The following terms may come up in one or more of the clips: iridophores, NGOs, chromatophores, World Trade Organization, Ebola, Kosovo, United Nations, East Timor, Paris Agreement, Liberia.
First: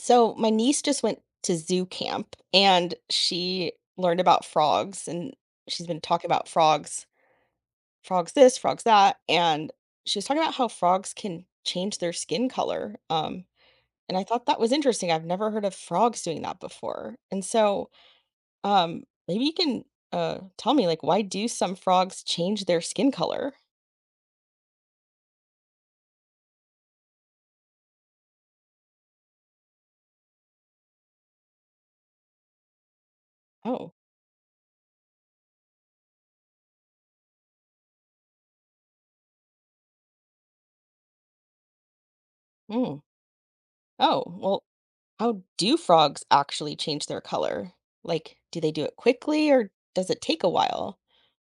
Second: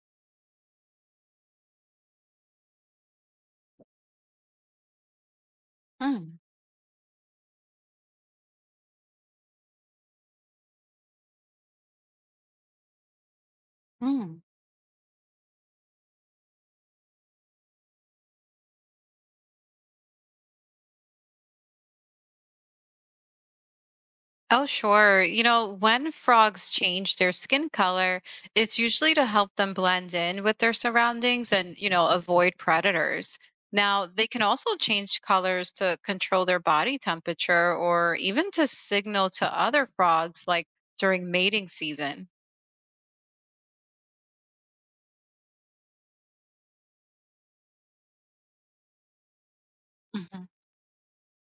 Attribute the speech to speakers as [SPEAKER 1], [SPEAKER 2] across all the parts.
[SPEAKER 1] So my niece just went to zoo camp and she learned about frogs and she's been talking
[SPEAKER 2] Mm,
[SPEAKER 1] about frogs, frogs this, frogs that, and she was talking about how frogs can change their skin color. And I
[SPEAKER 2] mm.
[SPEAKER 1] thought that was interesting. I've never heard of frogs doing that before. And so um maybe you can tell me, like, why do some frogs change their skin color?
[SPEAKER 2] Oh, sure. You know, when frogs change their skin color, it's usually to help them blend in with their surroundings and, you know, avoid predators.
[SPEAKER 1] Oh.
[SPEAKER 2] Now, they can also change colors to control their body temperature or even to signal to other frogs, like during mating season.
[SPEAKER 1] Mm. Oh, well, how do frogs actually change their color? Like, do they do it quickly or does it take a while?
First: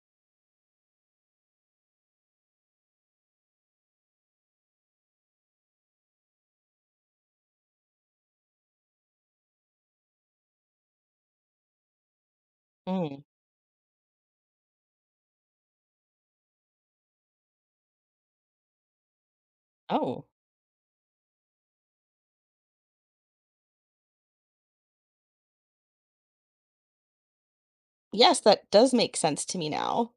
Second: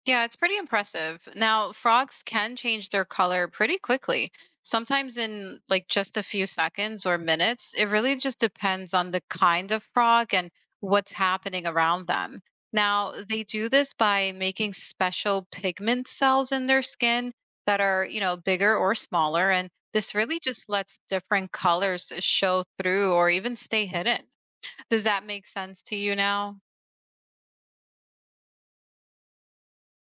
[SPEAKER 2] Yeah, it's pretty impressive. Now, frogs can change their color pretty quickly, sometimes in like just a few seconds or minutes. It really just depends on the kind of frog and what's happening around them. Now,
[SPEAKER 1] Mm.
[SPEAKER 2] they do this by making special pigment cells in their skin that are, you know, bigger or smaller. And this
[SPEAKER 1] Oh,
[SPEAKER 2] really just lets different colors show through or even stay hidden. Does that make sense to you now?
[SPEAKER 1] yes, that does make sense to me now.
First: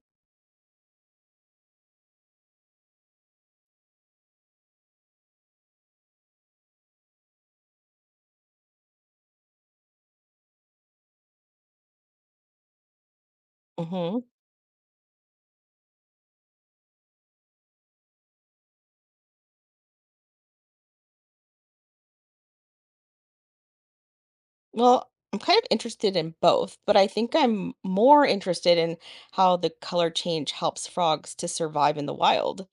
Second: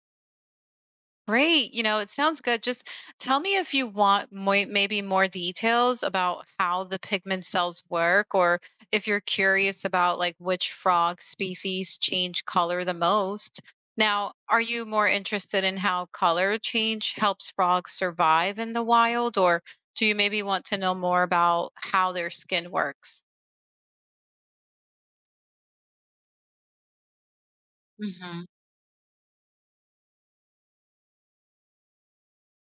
[SPEAKER 2] Great. You know, it sounds good. Just tell me if you want maybe more details about how the pigment cells work, or if you're curious about like which frog species change color the most.
[SPEAKER 1] Hmm.
[SPEAKER 2] Now, are you more interested in how color change helps frogs survive in the wild, or do you maybe want to know more about how their skin works?
[SPEAKER 1] Well, I'm kind of interested in both, but I think I'm more interested in how the color change helps frogs to survive in the wild.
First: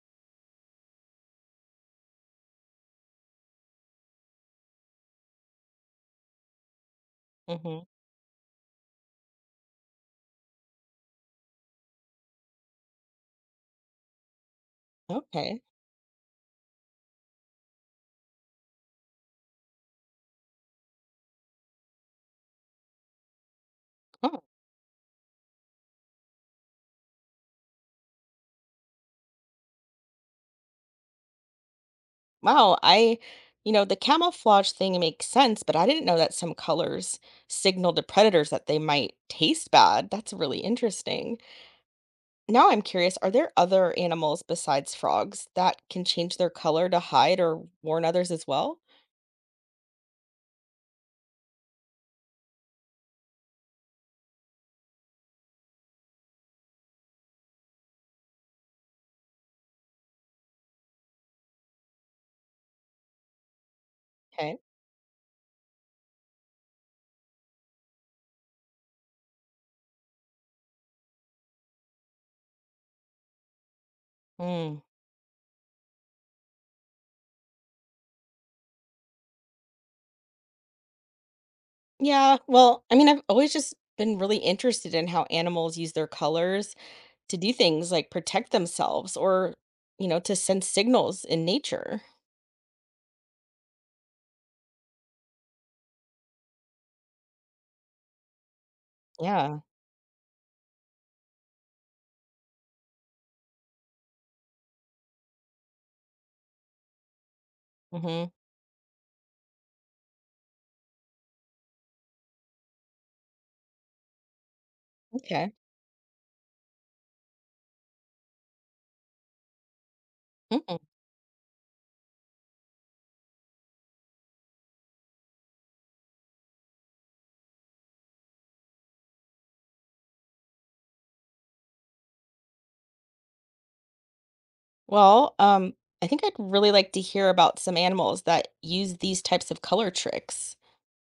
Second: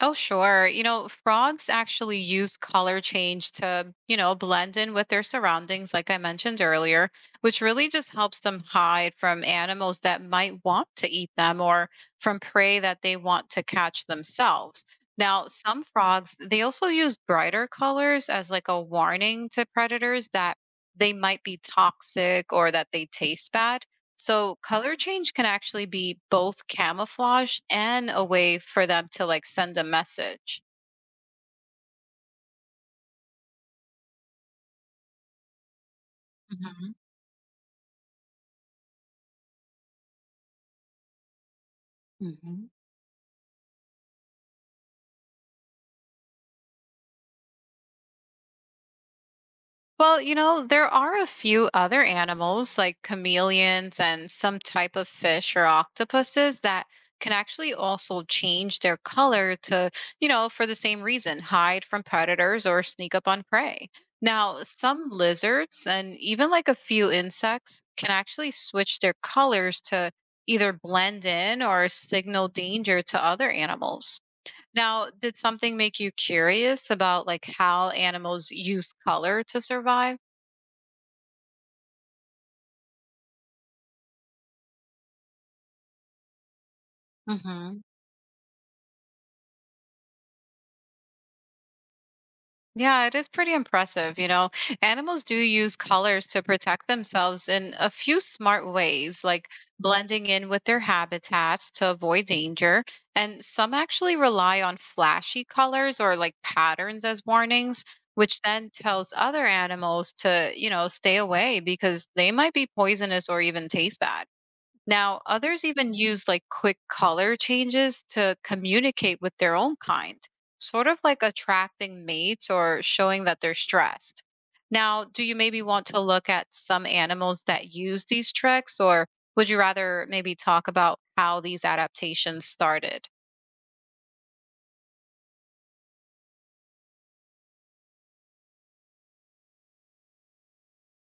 [SPEAKER 2] Oh, sure. You know, frogs actually use color change to, you know, blend in with their surroundings, like I mentioned earlier, which
[SPEAKER 1] Hmm.
[SPEAKER 2] really just helps them hide from animals that might want to eat them or from prey that they want to catch themselves. Now,
[SPEAKER 1] Okay.
[SPEAKER 2] some frogs, they also use brighter colors as like a warning to predators that they might be toxic or that they taste bad.
[SPEAKER 1] Oh,
[SPEAKER 2] So color change can actually be both camouflage and a way for them to like send a message.
[SPEAKER 1] wow. The camouflage thing makes sense, but I didn't know that some colors signal to predators that they might taste bad. That's really interesting.
[SPEAKER 2] Hmm.
[SPEAKER 1] Now I'm curious, are there other animals besides frogs that can change their color to hide or warn others as well?
[SPEAKER 2] Well, you know, there are a few other animals like chameleons and some type of fish or octopuses that can actually also change their color to, you know, for the same reason, hide from predators or sneak up on prey.
[SPEAKER 1] Okay.
[SPEAKER 2] Now, some lizards and even like a few insects can actually switch their colors to either blend in or signal danger to other animals.
[SPEAKER 1] Mm.
[SPEAKER 2] Now, did something make you curious about like how animals use color to survive?
[SPEAKER 1] Yeah, well, I mean, I've always just been really interested in how animals use their colors to do
[SPEAKER 2] Hmm.
[SPEAKER 1] things like protect themselves or to send signals in nature.
[SPEAKER 2] Yeah, it is pretty impressive. You know, animals do use colors to protect themselves in a few smart ways, like
[SPEAKER 1] Yeah.
[SPEAKER 2] blending in with their habitats to avoid danger. And some actually rely on flashy colors or like patterns as warnings,
[SPEAKER 1] Hmm.
[SPEAKER 2] which then tells other animals to, you know, stay away because they might be poisonous or even taste bad. Now,
[SPEAKER 1] Okay.
[SPEAKER 2] others even use like quick color changes to communicate with their own kind,
[SPEAKER 1] Mhm.
[SPEAKER 2] sort of like attracting mates or showing that they're stressed. Now, do you maybe want to look at some animals that use these tricks, or would you rather maybe talk about how these adaptations started?
[SPEAKER 1] Well, I think I'd really like to hear about some animals that use these types of color tricks.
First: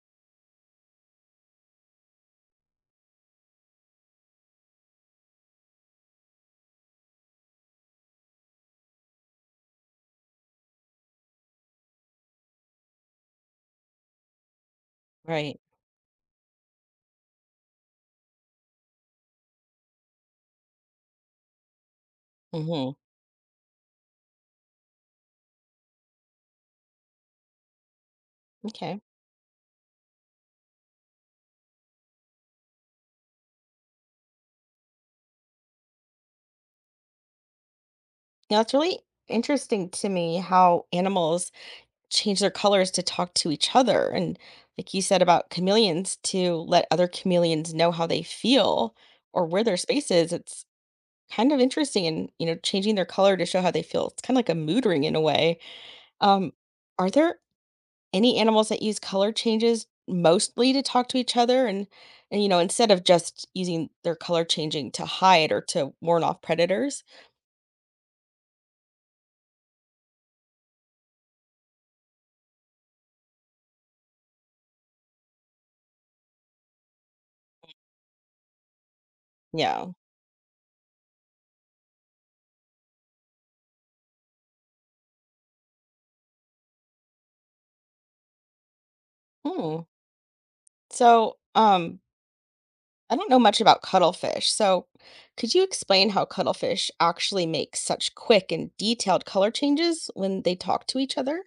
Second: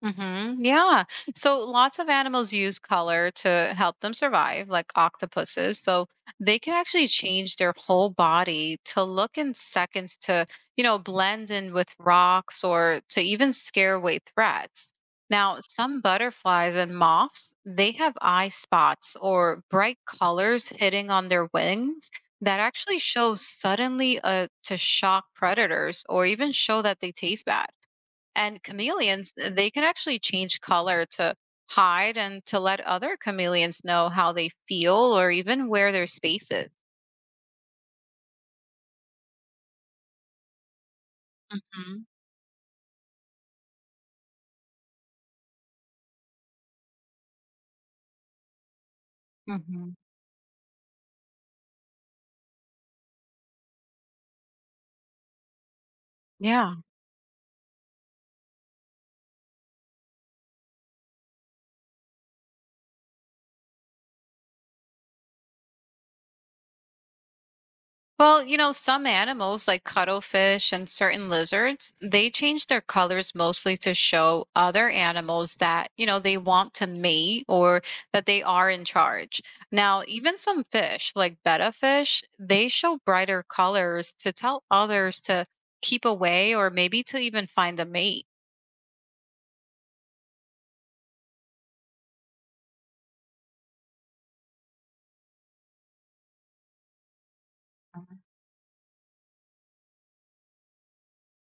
[SPEAKER 2] Mm-hmm. Yeah. So lots of animals use color to help them survive, like octopuses. So they can actually change their whole body to look in seconds to, you know, blend in with rocks or to even scare away threats. Now,
[SPEAKER 1] Right.
[SPEAKER 2] some butterflies and moths, they have eye spots or bright colors hitting on their wings that
[SPEAKER 1] Hmm.
[SPEAKER 2] actually show suddenly to shock predators or even show that they taste bad. And
[SPEAKER 1] Okay.
[SPEAKER 2] chameleons, they can actually change color to hide and to let other chameleons know how they feel or even where their space is.
[SPEAKER 1] Now, it's really interesting to me how animals
[SPEAKER 2] Mhm.
[SPEAKER 1] change their colors to talk to each other. And like you said about chameleons, to let other chameleons know how they feel or where their
[SPEAKER 2] Mhm.
[SPEAKER 1] space is, it's kind of interesting. And changing their color to show how they feel, it's kind of like a mood ring in a way. Um,
[SPEAKER 2] Yeah.
[SPEAKER 1] are there any animals that use color changes mostly to talk to each other? And instead of just using their color changing to hide or to warn off predators?
[SPEAKER 2] Well, you know, some animals like cuttlefish and certain lizards, they change their colors mostly to show other animals that, you know, they want to mate or that they are in charge.
[SPEAKER 1] Yeah.
[SPEAKER 2] Now, even some fish like betta fish, they show brighter colors to tell others to keep away or maybe to even find a mate.
[SPEAKER 1] Hmm. So, I don't know much about cuttlefish, so could you explain how cuttlefish actually make such quick and detailed color changes when they talk to each other?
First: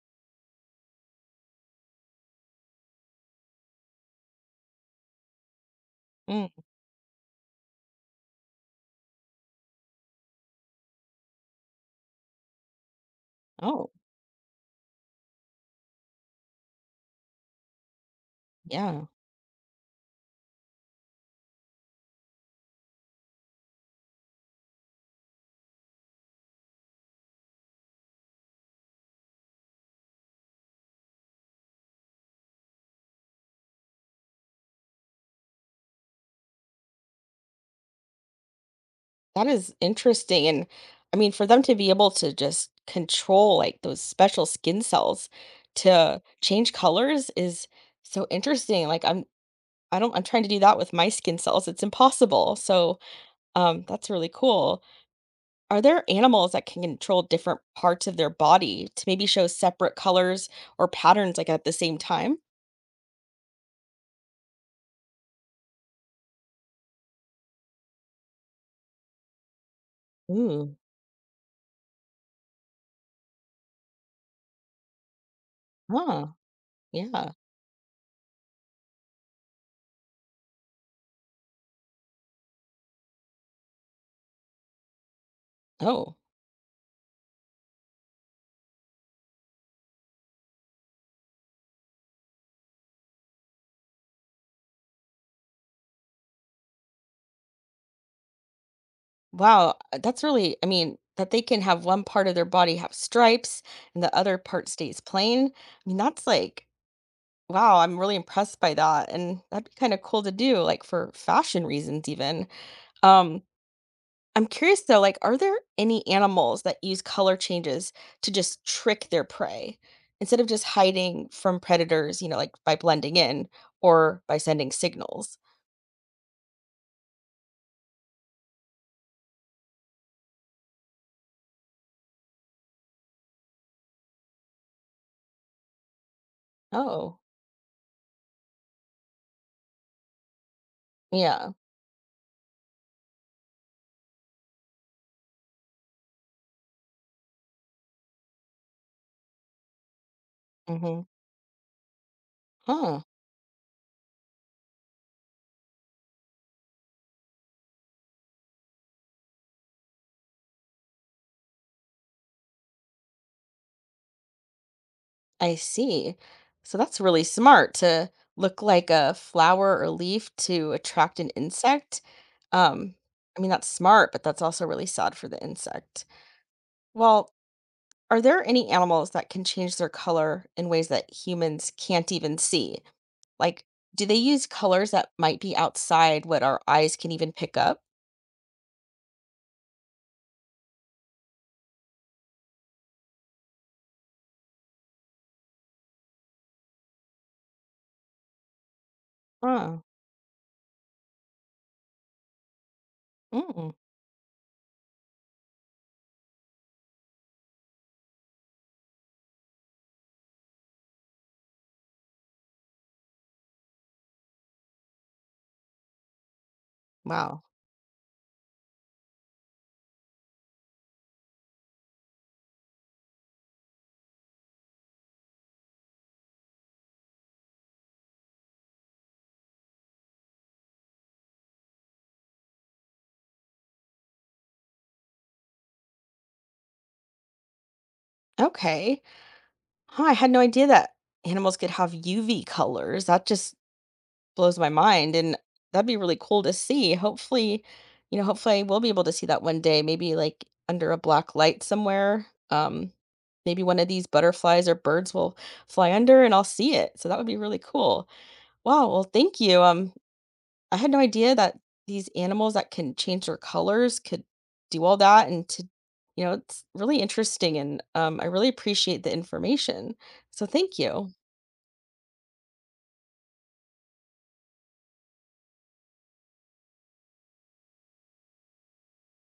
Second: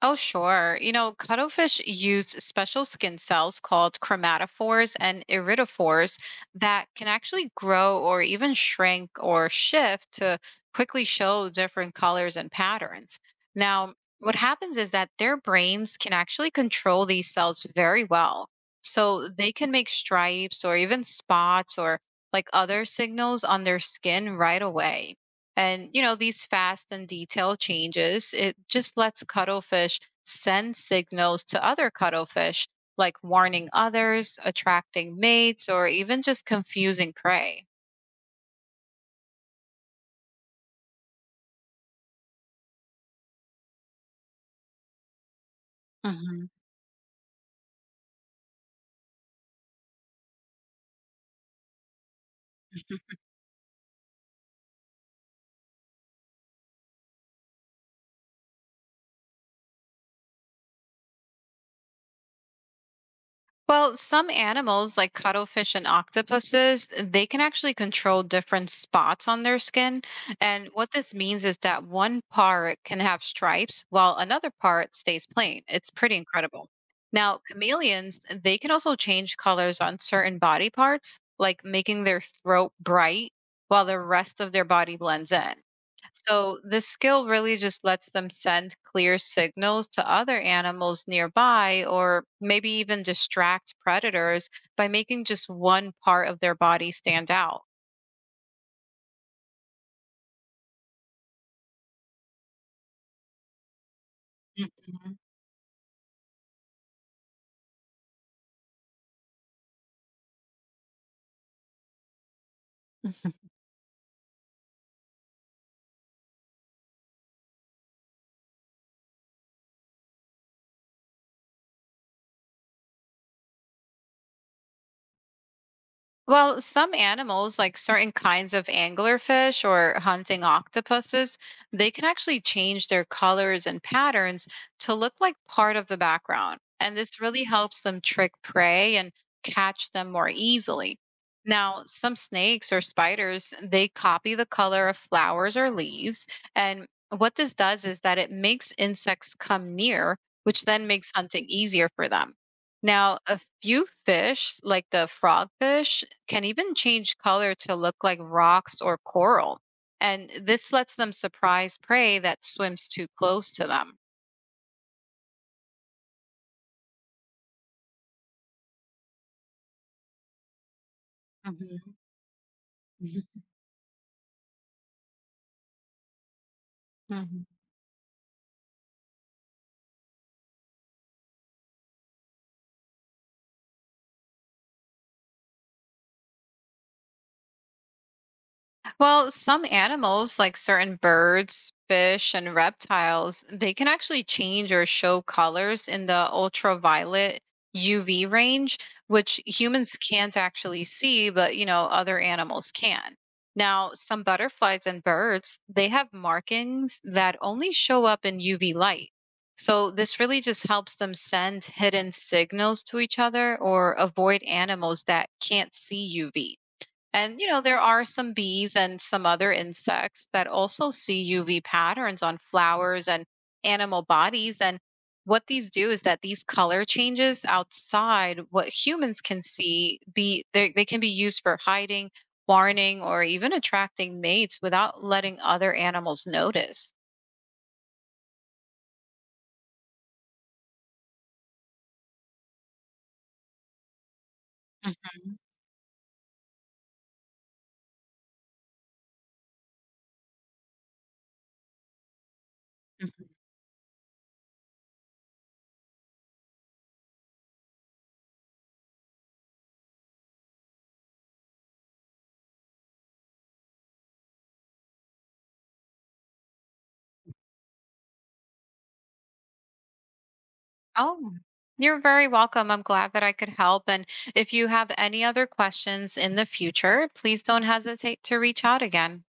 [SPEAKER 2] Oh, sure. You know, cuttlefish use special skin cells called chromatophores and iridophores
[SPEAKER 1] Mm.
[SPEAKER 2] that can actually grow or even shrink or shift to quickly show different colors and patterns.
[SPEAKER 1] Oh,
[SPEAKER 2] Now, what happens is that their brains can actually control these cells very well.
[SPEAKER 1] yeah.
[SPEAKER 2] So they can make stripes or even spots or like other signals on their skin right away. And, you know, these fast and detailed changes, it just lets cuttlefish send signals to other cuttlefish, like warning others, attracting mates, or even just confusing prey.
[SPEAKER 1] That is interesting. And I mean, for them to be able to just control like those special skin cells to
[SPEAKER 2] Hmm.
[SPEAKER 1] change colors is so interesting. Like I'm I don't I'm trying to do that with my skin cells. It's impossible. So, that's really cool. Are there animals that can control different parts of their body to maybe show separate colors or patterns like at the same time?
[SPEAKER 2] Well, some animals like cuttlefish and octopuses, they can actually control different spots on their skin. And
[SPEAKER 1] Ooh,
[SPEAKER 2] what this means is that one part can have stripes while another part stays plain. It's pretty
[SPEAKER 1] huh,
[SPEAKER 2] incredible.
[SPEAKER 1] yeah.
[SPEAKER 2] Now, chameleons, they can also change colors on certain body parts, like making their throat bright while the rest of their body blends in.
[SPEAKER 1] Oh,
[SPEAKER 2] So the skill really just lets them send clear signals to other animals nearby or maybe even distract predators by making just one part of their body stand out.
[SPEAKER 1] wow. That's really, I mean, that they can have one part of their body have stripes and the other part stays
[SPEAKER 2] Mhm.
[SPEAKER 1] plain. I mean, that's like, wow, I'm really impressed by that. And that'd be kind of cool to do, like for fashion reasons, even. Um, I'm curious though, like, are there any animals that use color changes to just trick their prey instead of just hiding from predators, like by blending in or by sending signals?
[SPEAKER 2] Well, some animals, like certain kinds of anglerfish or hunting octopuses, they can actually change their colors and patterns to look like part of the background. And
[SPEAKER 1] Oh,
[SPEAKER 2] this really helps them trick prey and catch them more easily.
[SPEAKER 1] yeah.
[SPEAKER 2] Now, some snakes or spiders, they copy the color of flowers or leaves. And what this does is that it makes insects come near, which then
[SPEAKER 1] Mm-hmm.
[SPEAKER 2] makes hunting easier for them.
[SPEAKER 1] Huh.
[SPEAKER 2] Now, a few fish, like the frogfish can even change color to look like rocks or coral. And this lets them surprise prey that swims too close to them.
[SPEAKER 1] I see. So that's really smart to look like a flower or leaf to attract an
[SPEAKER 2] Mhm.
[SPEAKER 1] insect. Um, I mean, that's smart, but that's also really sad for the insect. Well,
[SPEAKER 2] Mhm.
[SPEAKER 1] are there any animals that can change their color in ways that humans can't even see? Like, do they use colors that might be outside what our eyes can even pick up?
[SPEAKER 2] Well, some animals, like certain birds, fish, and reptiles, they can actually change or show colors in the ultraviolet UV range, which
[SPEAKER 1] Oh,
[SPEAKER 2] humans can't actually see, but you know, other animals can.
[SPEAKER 1] mm,
[SPEAKER 2] Now, some butterflies and birds, they have markings that only show up in UV light. So, this really just helps them send hidden signals to each other or avoid animals that can't see UV. And
[SPEAKER 1] wow.
[SPEAKER 2] you know, there are some bees and some other insects that also see UV patterns on flowers and animal bodies. And what these do is that these color changes outside what humans can see be they can be used for hiding, warning, or even attracting mates without letting other animals notice.
[SPEAKER 1] Okay. Huh, I had no idea that animals could have UV colors. That just blows my mind, and
[SPEAKER 2] Mhm,
[SPEAKER 1] that'd be really cool to see. Hopefully I will be able to see that one day, maybe like under a black light somewhere.
[SPEAKER 2] mhm.
[SPEAKER 1] Maybe one of these butterflies or birds will fly under and I'll see it. So that would be really cool. Wow, well, thank you. I had no idea that these animals that can change their colors could do all that, and it's really interesting, and I really appreciate the information. So thank you.
[SPEAKER 2] Oh, you're very welcome. I'm glad that I could help. And if you have any other questions in the future, please don't hesitate to reach out again.